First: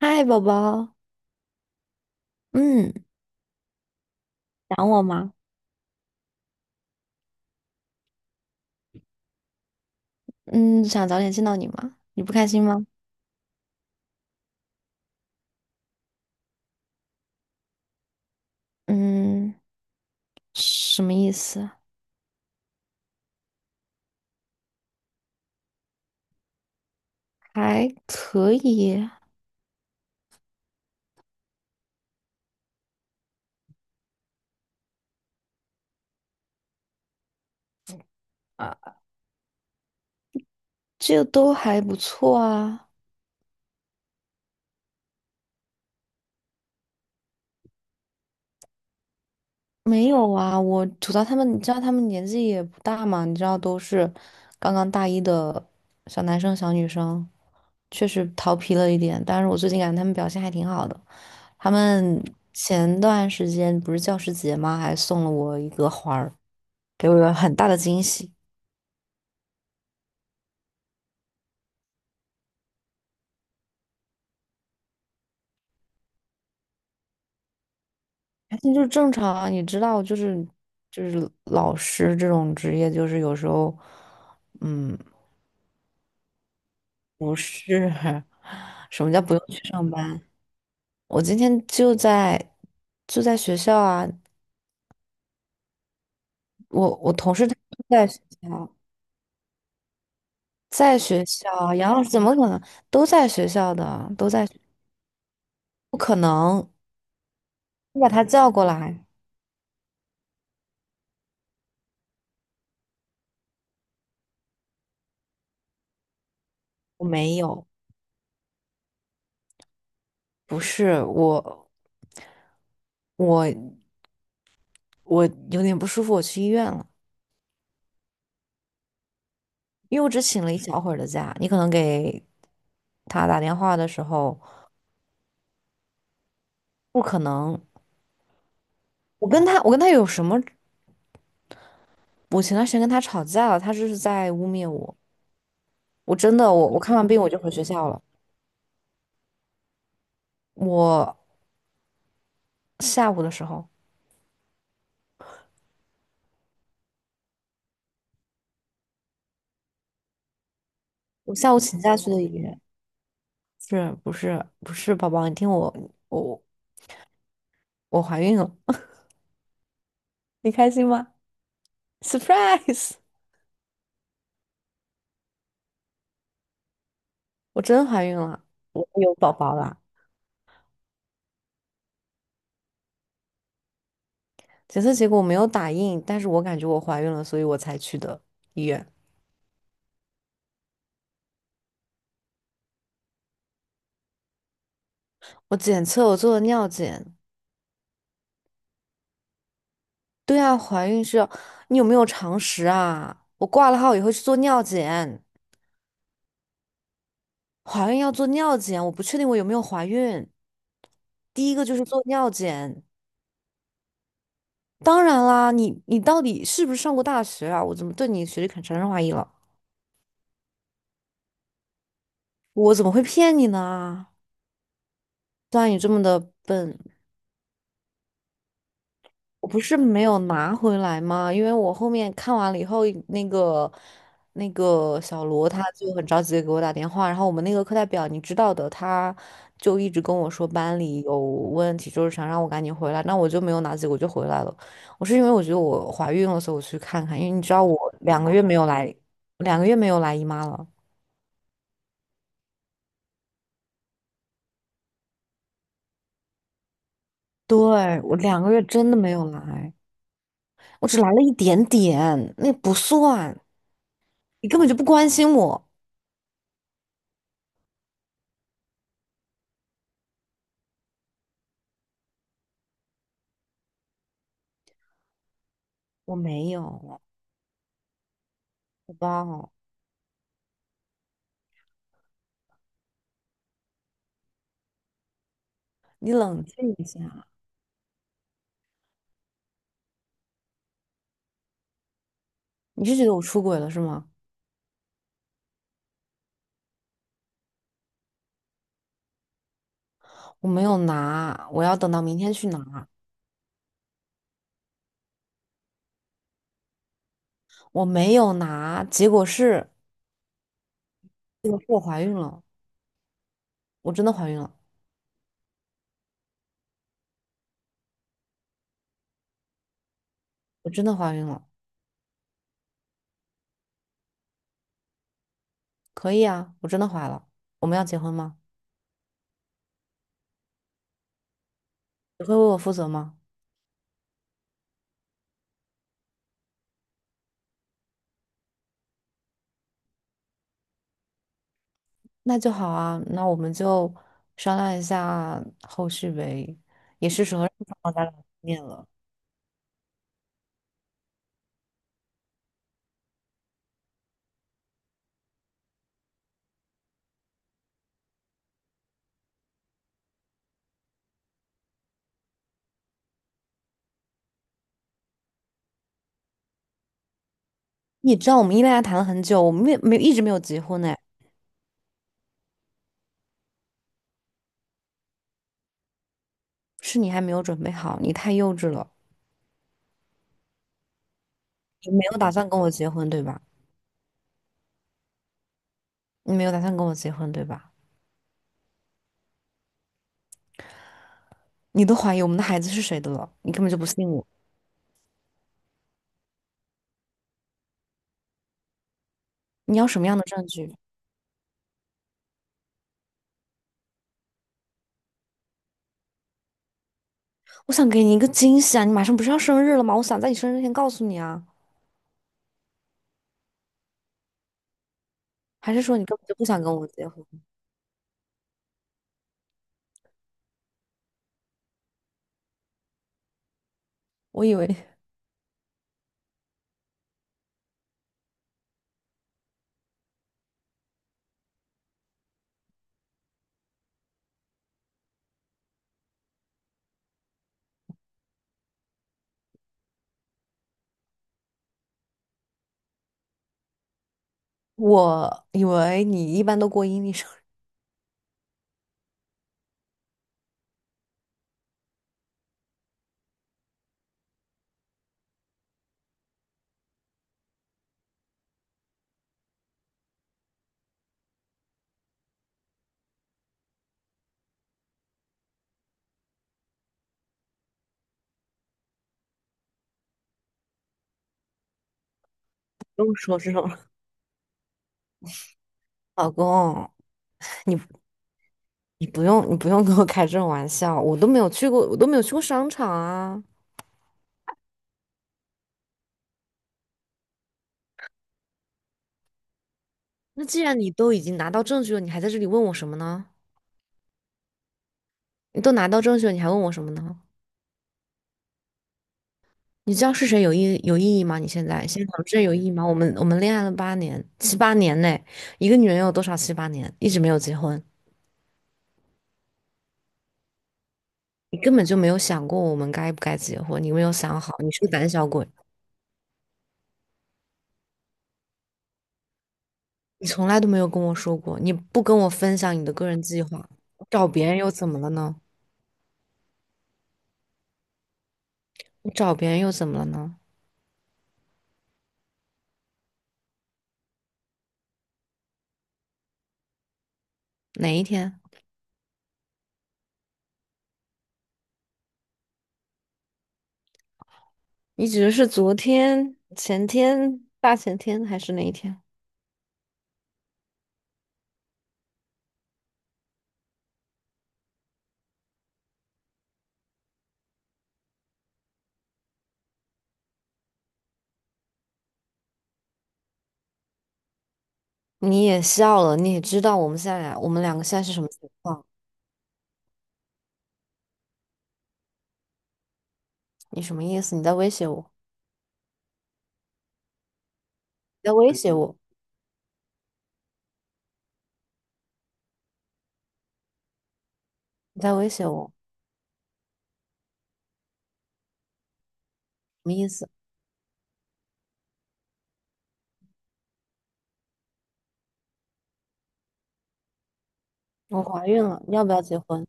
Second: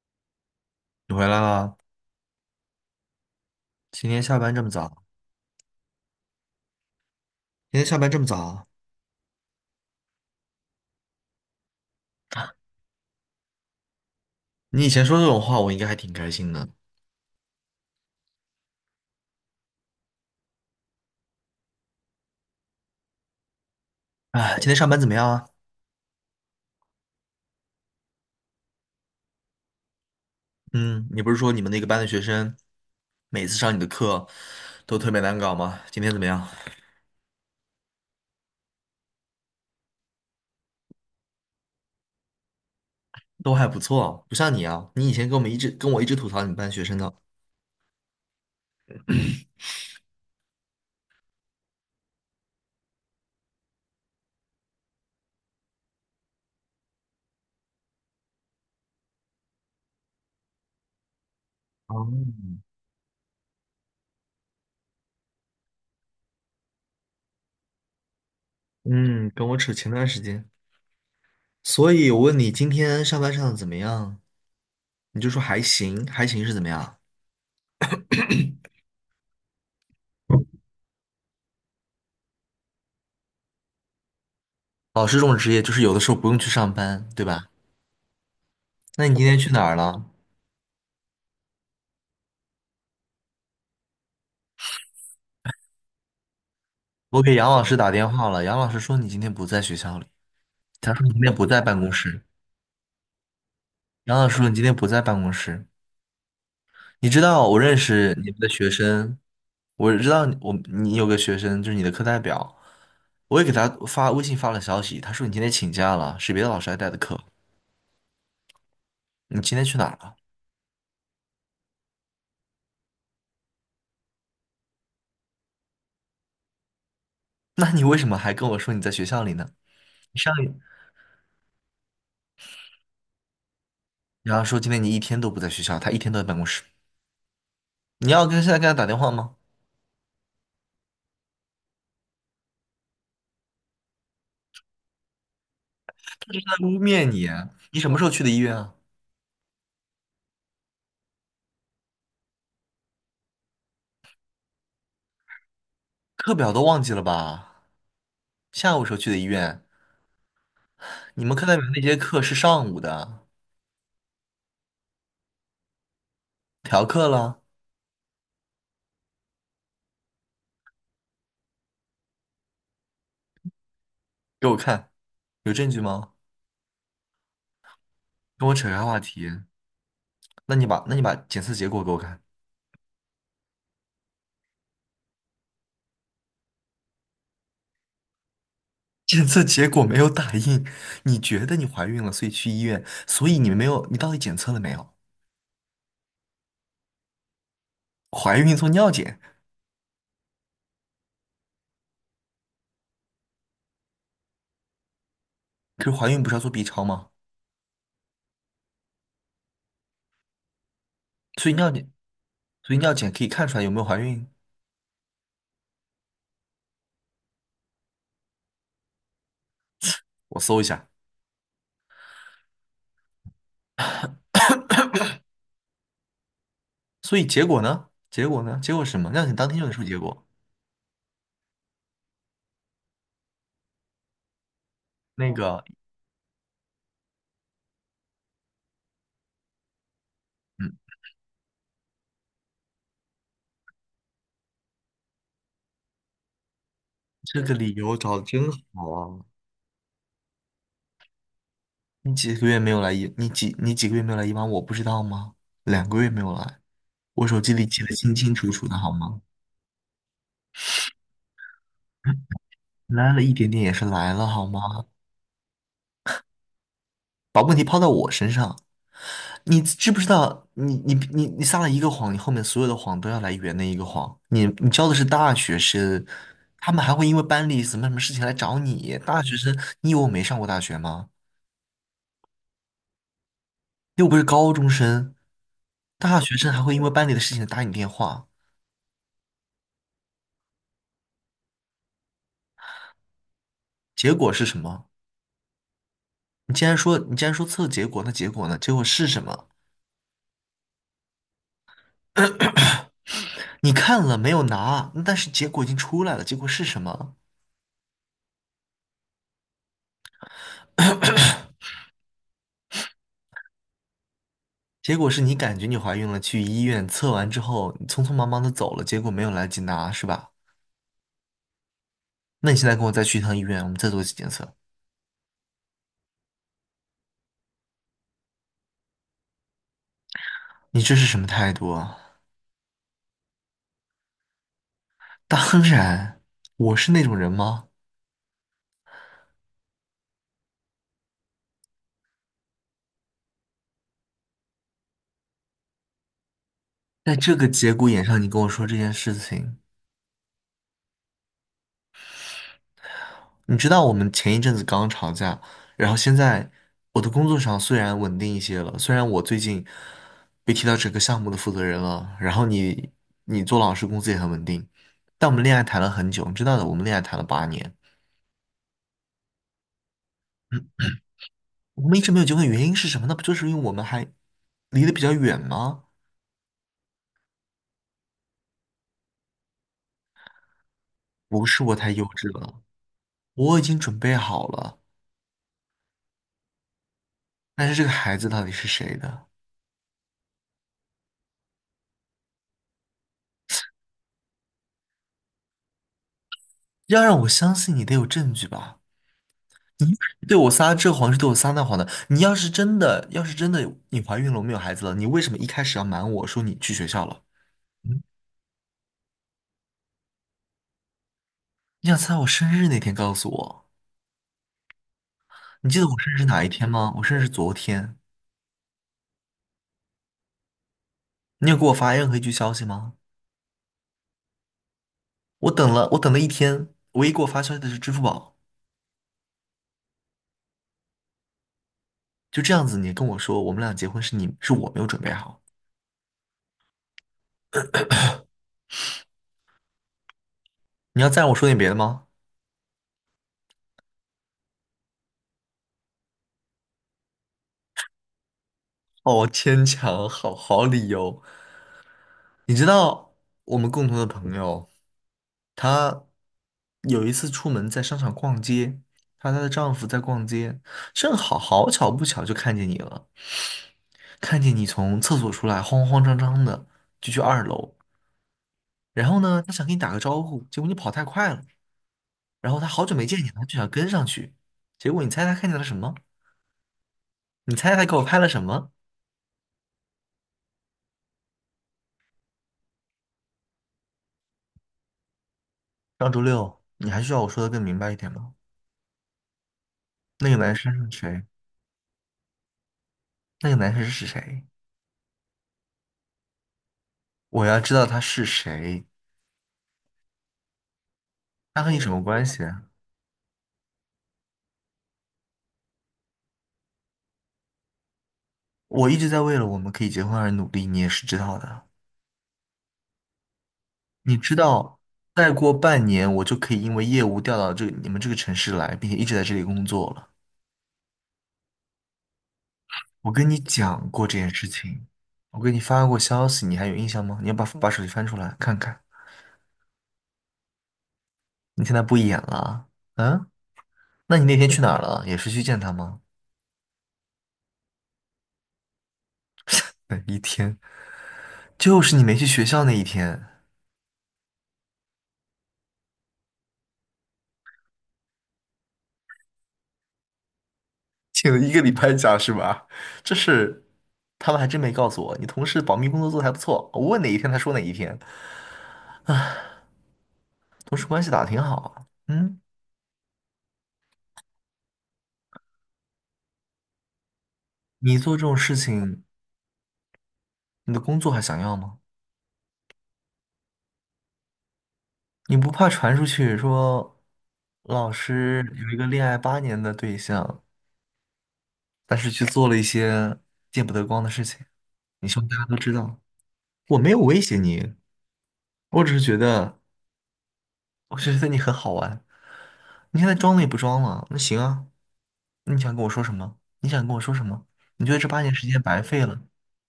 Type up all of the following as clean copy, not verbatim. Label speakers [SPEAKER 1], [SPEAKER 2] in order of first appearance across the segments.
[SPEAKER 1] 嗨，宝宝，
[SPEAKER 2] 你回来了？
[SPEAKER 1] 嗯，
[SPEAKER 2] 今天下班这么
[SPEAKER 1] 想
[SPEAKER 2] 早？
[SPEAKER 1] 我吗？
[SPEAKER 2] 今天下班这么早啊？
[SPEAKER 1] 嗯，想早点见到你吗？你不开心吗？
[SPEAKER 2] 你以前说这种话，我应该还挺开心的。
[SPEAKER 1] 嗯，什么意思？
[SPEAKER 2] 哎，今天上班怎么样啊？
[SPEAKER 1] 还可以
[SPEAKER 2] 嗯，你不是说你们那个班的学生每次上你的课都特别难搞吗？今天怎么样？
[SPEAKER 1] 啊，这都还不错啊。
[SPEAKER 2] 都还不错，不像你啊，你以前跟我们一直跟我一直吐槽你们班学生的。
[SPEAKER 1] 没有啊，我吐槽他们，你知道他们年纪也不大嘛，你知道都是刚刚大一的小男生、小女生，确实调皮了一点。但是我最近感觉他们表现还挺好的。他
[SPEAKER 2] 哦。
[SPEAKER 1] 们前段时间不是教师节吗？还送了我一个花儿。给我了很大的惊喜。
[SPEAKER 2] 嗯，跟我扯前段时间。所以我问你今天上班上的怎么样，你就说还行，还行是怎么样？
[SPEAKER 1] 那就正常啊，你知道，就是老师这种职业，就是有时候，嗯，
[SPEAKER 2] 老师这种职业就是有的时候不用去上班，对
[SPEAKER 1] 不
[SPEAKER 2] 吧？
[SPEAKER 1] 是 什
[SPEAKER 2] 那
[SPEAKER 1] 么
[SPEAKER 2] 你
[SPEAKER 1] 叫
[SPEAKER 2] 今
[SPEAKER 1] 不
[SPEAKER 2] 天
[SPEAKER 1] 用
[SPEAKER 2] 去
[SPEAKER 1] 去
[SPEAKER 2] 哪儿
[SPEAKER 1] 上
[SPEAKER 2] 了？
[SPEAKER 1] 班。我今天就在学校啊，我
[SPEAKER 2] 我给
[SPEAKER 1] 同事
[SPEAKER 2] 杨
[SPEAKER 1] 他
[SPEAKER 2] 老师
[SPEAKER 1] 都
[SPEAKER 2] 打
[SPEAKER 1] 在
[SPEAKER 2] 电
[SPEAKER 1] 学
[SPEAKER 2] 话了，杨老
[SPEAKER 1] 校，
[SPEAKER 2] 师说你今天不在学校里，他
[SPEAKER 1] 在
[SPEAKER 2] 说你今
[SPEAKER 1] 学
[SPEAKER 2] 天不
[SPEAKER 1] 校
[SPEAKER 2] 在
[SPEAKER 1] 啊，
[SPEAKER 2] 办公
[SPEAKER 1] 杨老师怎
[SPEAKER 2] 室，
[SPEAKER 1] 么可能都在学校的，
[SPEAKER 2] 杨老
[SPEAKER 1] 都
[SPEAKER 2] 师
[SPEAKER 1] 在，
[SPEAKER 2] 说你今天不在办公室。
[SPEAKER 1] 不可能，
[SPEAKER 2] 你知道我认
[SPEAKER 1] 你把
[SPEAKER 2] 识
[SPEAKER 1] 他
[SPEAKER 2] 你们的
[SPEAKER 1] 叫过
[SPEAKER 2] 学
[SPEAKER 1] 来，
[SPEAKER 2] 生，我知道你有个学生就是你的课代表，我也给他发微信发了消息，他说你今天请假了，是别的老师来带的
[SPEAKER 1] 我
[SPEAKER 2] 课，
[SPEAKER 1] 没有，
[SPEAKER 2] 你今天去哪儿了？
[SPEAKER 1] 不是我，我我有点不舒服，我去医院了。
[SPEAKER 2] 那你为什么还跟我说你在学校里呢？
[SPEAKER 1] 因为我
[SPEAKER 2] 你
[SPEAKER 1] 只
[SPEAKER 2] 上
[SPEAKER 1] 请
[SPEAKER 2] 一，
[SPEAKER 1] 了一小会儿的假，你可能给他打电话的时
[SPEAKER 2] 然
[SPEAKER 1] 候，
[SPEAKER 2] 后说今天你一天都不在学校，他一天都在办公室，
[SPEAKER 1] 不可能。
[SPEAKER 2] 你要跟现在跟他打电话
[SPEAKER 1] 我
[SPEAKER 2] 吗？
[SPEAKER 1] 跟他，我跟他有什么？我前段时间跟他吵架了，他就是在污蔑我。我
[SPEAKER 2] 他
[SPEAKER 1] 真
[SPEAKER 2] 就是
[SPEAKER 1] 的，
[SPEAKER 2] 在
[SPEAKER 1] 我
[SPEAKER 2] 污
[SPEAKER 1] 我看
[SPEAKER 2] 蔑
[SPEAKER 1] 完病
[SPEAKER 2] 你
[SPEAKER 1] 我就
[SPEAKER 2] 啊，
[SPEAKER 1] 回学
[SPEAKER 2] 你
[SPEAKER 1] 校
[SPEAKER 2] 什么
[SPEAKER 1] 了。
[SPEAKER 2] 时候去的医院啊？
[SPEAKER 1] 我下午的时候，
[SPEAKER 2] 课表都忘记了吧？下午时候去的医院，你
[SPEAKER 1] 我
[SPEAKER 2] 们课
[SPEAKER 1] 下
[SPEAKER 2] 代
[SPEAKER 1] 午
[SPEAKER 2] 表
[SPEAKER 1] 请
[SPEAKER 2] 那节
[SPEAKER 1] 假去
[SPEAKER 2] 课
[SPEAKER 1] 的医
[SPEAKER 2] 是
[SPEAKER 1] 院，
[SPEAKER 2] 上午的，
[SPEAKER 1] 是不是不是，宝宝，你听我，我
[SPEAKER 2] 调课了，
[SPEAKER 1] 我怀孕了，你开心吗？Surprise！
[SPEAKER 2] 给我看，有证据吗？
[SPEAKER 1] 我真怀孕了，
[SPEAKER 2] 跟我扯开
[SPEAKER 1] 我
[SPEAKER 2] 话
[SPEAKER 1] 有
[SPEAKER 2] 题。
[SPEAKER 1] 宝宝了。
[SPEAKER 2] 那你把检测结果给我看。
[SPEAKER 1] 检测结果我没有打印，但是我感觉我怀孕了，所以我才去的医院。
[SPEAKER 2] 检测结果没有打印，你觉得你怀孕了，所以去医院，所以你没有，你到底检测了没有？
[SPEAKER 1] 我做了尿检，
[SPEAKER 2] 怀孕做尿检，
[SPEAKER 1] 对啊，怀孕是要，你有没有常识啊？我挂了号以后去做尿检，
[SPEAKER 2] 可是怀孕不是要做 B 超吗？
[SPEAKER 1] 怀孕要做尿检，我不确定我有没有怀孕。
[SPEAKER 2] 所
[SPEAKER 1] 第
[SPEAKER 2] 以
[SPEAKER 1] 一个
[SPEAKER 2] 尿
[SPEAKER 1] 就是
[SPEAKER 2] 检，
[SPEAKER 1] 做尿
[SPEAKER 2] 所以
[SPEAKER 1] 检，
[SPEAKER 2] 尿检可以看出来有没有怀孕。
[SPEAKER 1] 当然啦，你到底是不是上过大学啊？我怎么对你学历产生怀疑了？
[SPEAKER 2] 我搜一下，
[SPEAKER 1] 我怎么会骗你呢？虽然你这么的笨，
[SPEAKER 2] 所以结果呢？结果呢？结果是什么？尿检
[SPEAKER 1] 我
[SPEAKER 2] 当天
[SPEAKER 1] 不
[SPEAKER 2] 就能
[SPEAKER 1] 是
[SPEAKER 2] 出结
[SPEAKER 1] 没有
[SPEAKER 2] 果。
[SPEAKER 1] 拿回来吗？因为我后面看完了以后，那个那个小
[SPEAKER 2] 那
[SPEAKER 1] 罗
[SPEAKER 2] 个，
[SPEAKER 1] 他就很着急的给我打电话，然后我们那个课代表你知道的，他就一直跟我说
[SPEAKER 2] 嗯，
[SPEAKER 1] 班里有问题，就是想让我赶紧回来，那我就没有拿结果就回来了。我是因为我觉得我怀孕了，所以我去看看，因为
[SPEAKER 2] 这
[SPEAKER 1] 你知
[SPEAKER 2] 个
[SPEAKER 1] 道
[SPEAKER 2] 理
[SPEAKER 1] 我
[SPEAKER 2] 由找
[SPEAKER 1] 两
[SPEAKER 2] 的
[SPEAKER 1] 个月
[SPEAKER 2] 真
[SPEAKER 1] 没有
[SPEAKER 2] 好
[SPEAKER 1] 来，
[SPEAKER 2] 啊。
[SPEAKER 1] 两个月没有来姨妈了。
[SPEAKER 2] 你几个月没有来一班，我不知道吗？2个月没有来，我手机里记得
[SPEAKER 1] 对，
[SPEAKER 2] 清
[SPEAKER 1] 我
[SPEAKER 2] 清
[SPEAKER 1] 两
[SPEAKER 2] 楚
[SPEAKER 1] 个月
[SPEAKER 2] 楚的，好
[SPEAKER 1] 真的没
[SPEAKER 2] 吗？
[SPEAKER 1] 有来，我只来了一点点，那不
[SPEAKER 2] 来了一
[SPEAKER 1] 算，
[SPEAKER 2] 点点也是来了，好
[SPEAKER 1] 你根本就
[SPEAKER 2] 吗？
[SPEAKER 1] 不关心我，
[SPEAKER 2] 你知不知道，你撒了一个谎，你后面所有的谎都要来圆那一个谎。你教的是大学生，
[SPEAKER 1] 我没
[SPEAKER 2] 他们还
[SPEAKER 1] 有。
[SPEAKER 2] 会因为班里什么什么事情来找
[SPEAKER 1] 宝
[SPEAKER 2] 你。大学
[SPEAKER 1] 宝，
[SPEAKER 2] 生，你以为我没上过大学吗？又不是高中生，
[SPEAKER 1] 你
[SPEAKER 2] 大学
[SPEAKER 1] 冷
[SPEAKER 2] 生还
[SPEAKER 1] 静
[SPEAKER 2] 会因
[SPEAKER 1] 一
[SPEAKER 2] 为班里的
[SPEAKER 1] 下，
[SPEAKER 2] 事情打你电话，
[SPEAKER 1] 你是觉得我出轨了是吗？
[SPEAKER 2] 结果是什么？你既然说测结果，那结果呢？结果是什么？
[SPEAKER 1] 我没有拿，我要等到明天去拿。
[SPEAKER 2] 你看了没有拿？但是结果已经出来了，结果是什么？
[SPEAKER 1] 我没有拿，结果是我怀孕了，我真的怀孕了，
[SPEAKER 2] 结果是你感觉你怀孕了，去医院测完之后，你匆匆忙忙的走了，结果没有来得及拿，是吧？
[SPEAKER 1] 我真的怀孕了。
[SPEAKER 2] 那你现在跟我再去一趟医院，我们再做一次检测，
[SPEAKER 1] 可以啊，我真的怀了。我们要结婚吗？
[SPEAKER 2] 你这是什么态度啊？
[SPEAKER 1] 你会为我负责吗？
[SPEAKER 2] 当然，我是那种人吗？
[SPEAKER 1] 那就好啊，那我们就商量一下后续呗。也
[SPEAKER 2] 在
[SPEAKER 1] 是
[SPEAKER 2] 这
[SPEAKER 1] 时候
[SPEAKER 2] 个
[SPEAKER 1] 让
[SPEAKER 2] 节
[SPEAKER 1] 双
[SPEAKER 2] 骨
[SPEAKER 1] 方
[SPEAKER 2] 眼
[SPEAKER 1] 家长
[SPEAKER 2] 上，
[SPEAKER 1] 见
[SPEAKER 2] 你跟我
[SPEAKER 1] 面
[SPEAKER 2] 说这
[SPEAKER 1] 了。
[SPEAKER 2] 件事情，你知道我们前一阵子刚吵架，然后现在我的工作上虽然稳定一些了，虽然我最近被提到整个项目的负责人了，然后你做老师工资也很稳定，但我们恋爱谈了很久，你知道的，我们恋爱谈了八年，
[SPEAKER 1] 你知道我们恋爱谈了很久，我们没一直没有结婚呢，
[SPEAKER 2] 我们一直没有结婚，原因是什么？那不就是因为我们还离得比较远吗？
[SPEAKER 1] 是你还没有准备好，你太幼稚了。
[SPEAKER 2] 不是我太
[SPEAKER 1] 你
[SPEAKER 2] 幼
[SPEAKER 1] 没有
[SPEAKER 2] 稚
[SPEAKER 1] 打算跟
[SPEAKER 2] 了，
[SPEAKER 1] 我结婚，对吧？
[SPEAKER 2] 我已经准备好了，
[SPEAKER 1] 你没有打算跟我结婚，对
[SPEAKER 2] 但
[SPEAKER 1] 吧？
[SPEAKER 2] 是这个孩子到底是谁的？
[SPEAKER 1] 你都怀疑我们的孩子是谁的了，你根本就不信我。
[SPEAKER 2] 要让我相信你得有证据吧。
[SPEAKER 1] 你要什么样的
[SPEAKER 2] 对
[SPEAKER 1] 证
[SPEAKER 2] 我撒
[SPEAKER 1] 据？
[SPEAKER 2] 这谎是对我撒那谎的。你要是真的，要是真的你怀孕了，我们有孩子了，你为什么一开始要瞒我说你去学校了？
[SPEAKER 1] 我想
[SPEAKER 2] 嗯
[SPEAKER 1] 给你一个惊喜啊！你马上不是要生日了吗？我想在你生日前告诉你啊。
[SPEAKER 2] 你想在我生日那天告诉我？你
[SPEAKER 1] 还
[SPEAKER 2] 记
[SPEAKER 1] 是
[SPEAKER 2] 得我
[SPEAKER 1] 说你
[SPEAKER 2] 生
[SPEAKER 1] 根
[SPEAKER 2] 日是
[SPEAKER 1] 本就
[SPEAKER 2] 哪
[SPEAKER 1] 不
[SPEAKER 2] 一
[SPEAKER 1] 想
[SPEAKER 2] 天
[SPEAKER 1] 跟我
[SPEAKER 2] 吗？我
[SPEAKER 1] 结
[SPEAKER 2] 生日
[SPEAKER 1] 婚？
[SPEAKER 2] 是昨天。你有给我发任何一句消息吗？
[SPEAKER 1] 我以为，
[SPEAKER 2] 我等了，我等了一天，唯一给我发消息的是支付宝。就这样子，你跟我说我们俩结婚是你是我没有准备好。你要再让我说点别的吗？
[SPEAKER 1] 我以为你一般都过阴历生日，
[SPEAKER 2] 好牵强，好好理由。你知道我们共同的朋友，她有一次出门在商场逛街，她和她的丈夫在逛街，正好好巧不巧就看见你了，看见你从厕所出来，慌慌张张的就去2楼，然后呢，她想跟你打个招呼，结果你跑太快了，然后她好久
[SPEAKER 1] 不
[SPEAKER 2] 没
[SPEAKER 1] 用
[SPEAKER 2] 见你了，
[SPEAKER 1] 说
[SPEAKER 2] 她
[SPEAKER 1] 这
[SPEAKER 2] 就
[SPEAKER 1] 种
[SPEAKER 2] 想
[SPEAKER 1] 了
[SPEAKER 2] 跟上去，结果你猜她看见了什么？
[SPEAKER 1] 老公，
[SPEAKER 2] 你猜
[SPEAKER 1] 你
[SPEAKER 2] 她给我拍了什么？
[SPEAKER 1] 你不用跟我开这种玩笑，我都没有去过，我都没有去过商场啊。
[SPEAKER 2] 上周六，你还需要我说的更明白一点吗？那个
[SPEAKER 1] 那
[SPEAKER 2] 男
[SPEAKER 1] 既
[SPEAKER 2] 生
[SPEAKER 1] 然你
[SPEAKER 2] 是
[SPEAKER 1] 都已
[SPEAKER 2] 谁？
[SPEAKER 1] 经拿到证据了，你还在这里问我什么呢？
[SPEAKER 2] 那个男生是谁？
[SPEAKER 1] 你都拿到证据了，你还问我什么呢？
[SPEAKER 2] 我要知道他是谁。
[SPEAKER 1] 你知道是谁有意义吗？你
[SPEAKER 2] 他
[SPEAKER 1] 现
[SPEAKER 2] 和你
[SPEAKER 1] 在
[SPEAKER 2] 什么
[SPEAKER 1] 现在
[SPEAKER 2] 关
[SPEAKER 1] 有
[SPEAKER 2] 系啊？
[SPEAKER 1] 意义吗？我们恋爱了八年，七八年呢，一个女人有多少七八年一直没有结婚？
[SPEAKER 2] 我一直在为了我们可以结婚而努力，你也是知道
[SPEAKER 1] 你
[SPEAKER 2] 的。
[SPEAKER 1] 根本就没有想过我们该不该结婚，你没有
[SPEAKER 2] 你知
[SPEAKER 1] 想好，你
[SPEAKER 2] 道，
[SPEAKER 1] 是个胆小
[SPEAKER 2] 再
[SPEAKER 1] 鬼，
[SPEAKER 2] 过半年我就可以因为业务调到这你们这个城市来，并且一直在这里工作了。
[SPEAKER 1] 你从来都没有跟我说过，你不跟我分享你的个
[SPEAKER 2] 我
[SPEAKER 1] 人
[SPEAKER 2] 跟你
[SPEAKER 1] 计划，
[SPEAKER 2] 讲过这
[SPEAKER 1] 找
[SPEAKER 2] 件事
[SPEAKER 1] 别人又
[SPEAKER 2] 情，
[SPEAKER 1] 怎么了呢？
[SPEAKER 2] 我给你发过消息，你还有印象吗？你要把手机翻出来看看。
[SPEAKER 1] 你找别人又怎么了呢？
[SPEAKER 2] 你现在不演了嗯？啊，那你那天去哪儿了？也是去见他吗？
[SPEAKER 1] 哪一天？
[SPEAKER 2] 哪一天，就是你没去学校那一天。
[SPEAKER 1] 你指的是昨天、前天、大前天还是哪一天？
[SPEAKER 2] 请了一个礼拜假是吧？这是他们还真没告诉我。你同事保密工作做得还不错，我问哪一天他说哪一天，同事关系打得挺好啊。嗯，
[SPEAKER 1] 你也笑了，你也知道我们两个现
[SPEAKER 2] 你
[SPEAKER 1] 在是
[SPEAKER 2] 做这
[SPEAKER 1] 什么
[SPEAKER 2] 种
[SPEAKER 1] 情
[SPEAKER 2] 事
[SPEAKER 1] 况？
[SPEAKER 2] 情，你的工作还想要吗？
[SPEAKER 1] 你什么意思？你在威胁我？
[SPEAKER 2] 你不怕传出去说老
[SPEAKER 1] 你在
[SPEAKER 2] 师
[SPEAKER 1] 威
[SPEAKER 2] 有
[SPEAKER 1] 胁
[SPEAKER 2] 一个
[SPEAKER 1] 我，
[SPEAKER 2] 恋爱八年的对象，但是去做了一些见不得光的事情？
[SPEAKER 1] 你
[SPEAKER 2] 你
[SPEAKER 1] 在
[SPEAKER 2] 希
[SPEAKER 1] 威
[SPEAKER 2] 望大家
[SPEAKER 1] 胁
[SPEAKER 2] 都
[SPEAKER 1] 我，
[SPEAKER 2] 知
[SPEAKER 1] 什
[SPEAKER 2] 道，我没有威胁你，我只是觉得，
[SPEAKER 1] 么意思？
[SPEAKER 2] 我只是觉得你很好玩。你现在装了也不装了，那行啊，你想跟我说什么？你想跟我说什么？你觉得这八
[SPEAKER 1] 我
[SPEAKER 2] 年
[SPEAKER 1] 怀
[SPEAKER 2] 时间
[SPEAKER 1] 孕
[SPEAKER 2] 白
[SPEAKER 1] 了，你要
[SPEAKER 2] 费
[SPEAKER 1] 不
[SPEAKER 2] 了？
[SPEAKER 1] 要结婚？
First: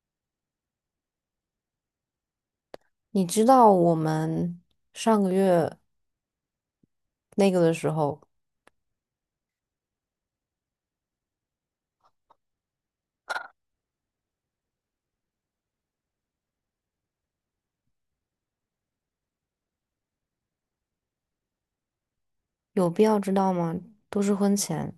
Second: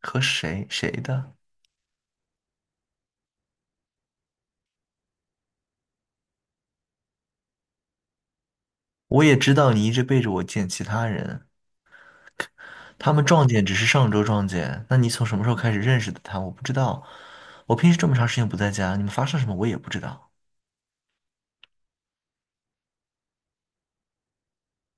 [SPEAKER 2] 和谁谁的？
[SPEAKER 1] 你知道我们上个月那个的时候，
[SPEAKER 2] 我也知道你一直背着我见其他人，他们撞见只是上周撞见。那你从什么时候开始认识的他？我不知道。我平时这么长时间不在家，你们发生什么我也不知道。
[SPEAKER 1] 有必要知道吗？都是婚前，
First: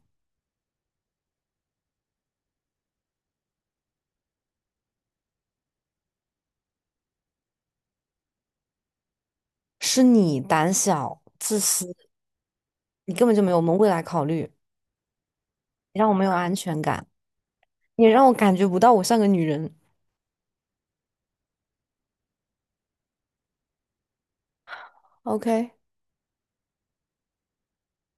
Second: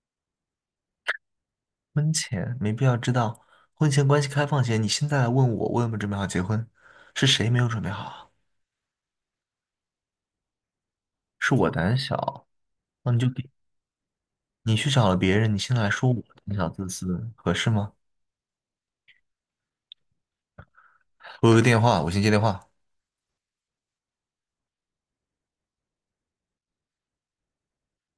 [SPEAKER 2] 婚前没必要知道，婚前关系开放前，你现在来问我，我有没有准备好结婚？是谁没有准备好啊？
[SPEAKER 1] 是你胆小
[SPEAKER 2] 是
[SPEAKER 1] 自
[SPEAKER 2] 我
[SPEAKER 1] 私，
[SPEAKER 2] 胆小，那
[SPEAKER 1] 你
[SPEAKER 2] 你
[SPEAKER 1] 根
[SPEAKER 2] 就
[SPEAKER 1] 本就
[SPEAKER 2] 别，
[SPEAKER 1] 没有我们未来考虑，
[SPEAKER 2] 你去找了别人，你现在来
[SPEAKER 1] 你让
[SPEAKER 2] 说
[SPEAKER 1] 我
[SPEAKER 2] 我
[SPEAKER 1] 没有安
[SPEAKER 2] 胆小
[SPEAKER 1] 全
[SPEAKER 2] 自
[SPEAKER 1] 感，
[SPEAKER 2] 私，合适吗？
[SPEAKER 1] 你让我感觉不到我像个女人。
[SPEAKER 2] 我有个电话，我先接电话。
[SPEAKER 1] OK，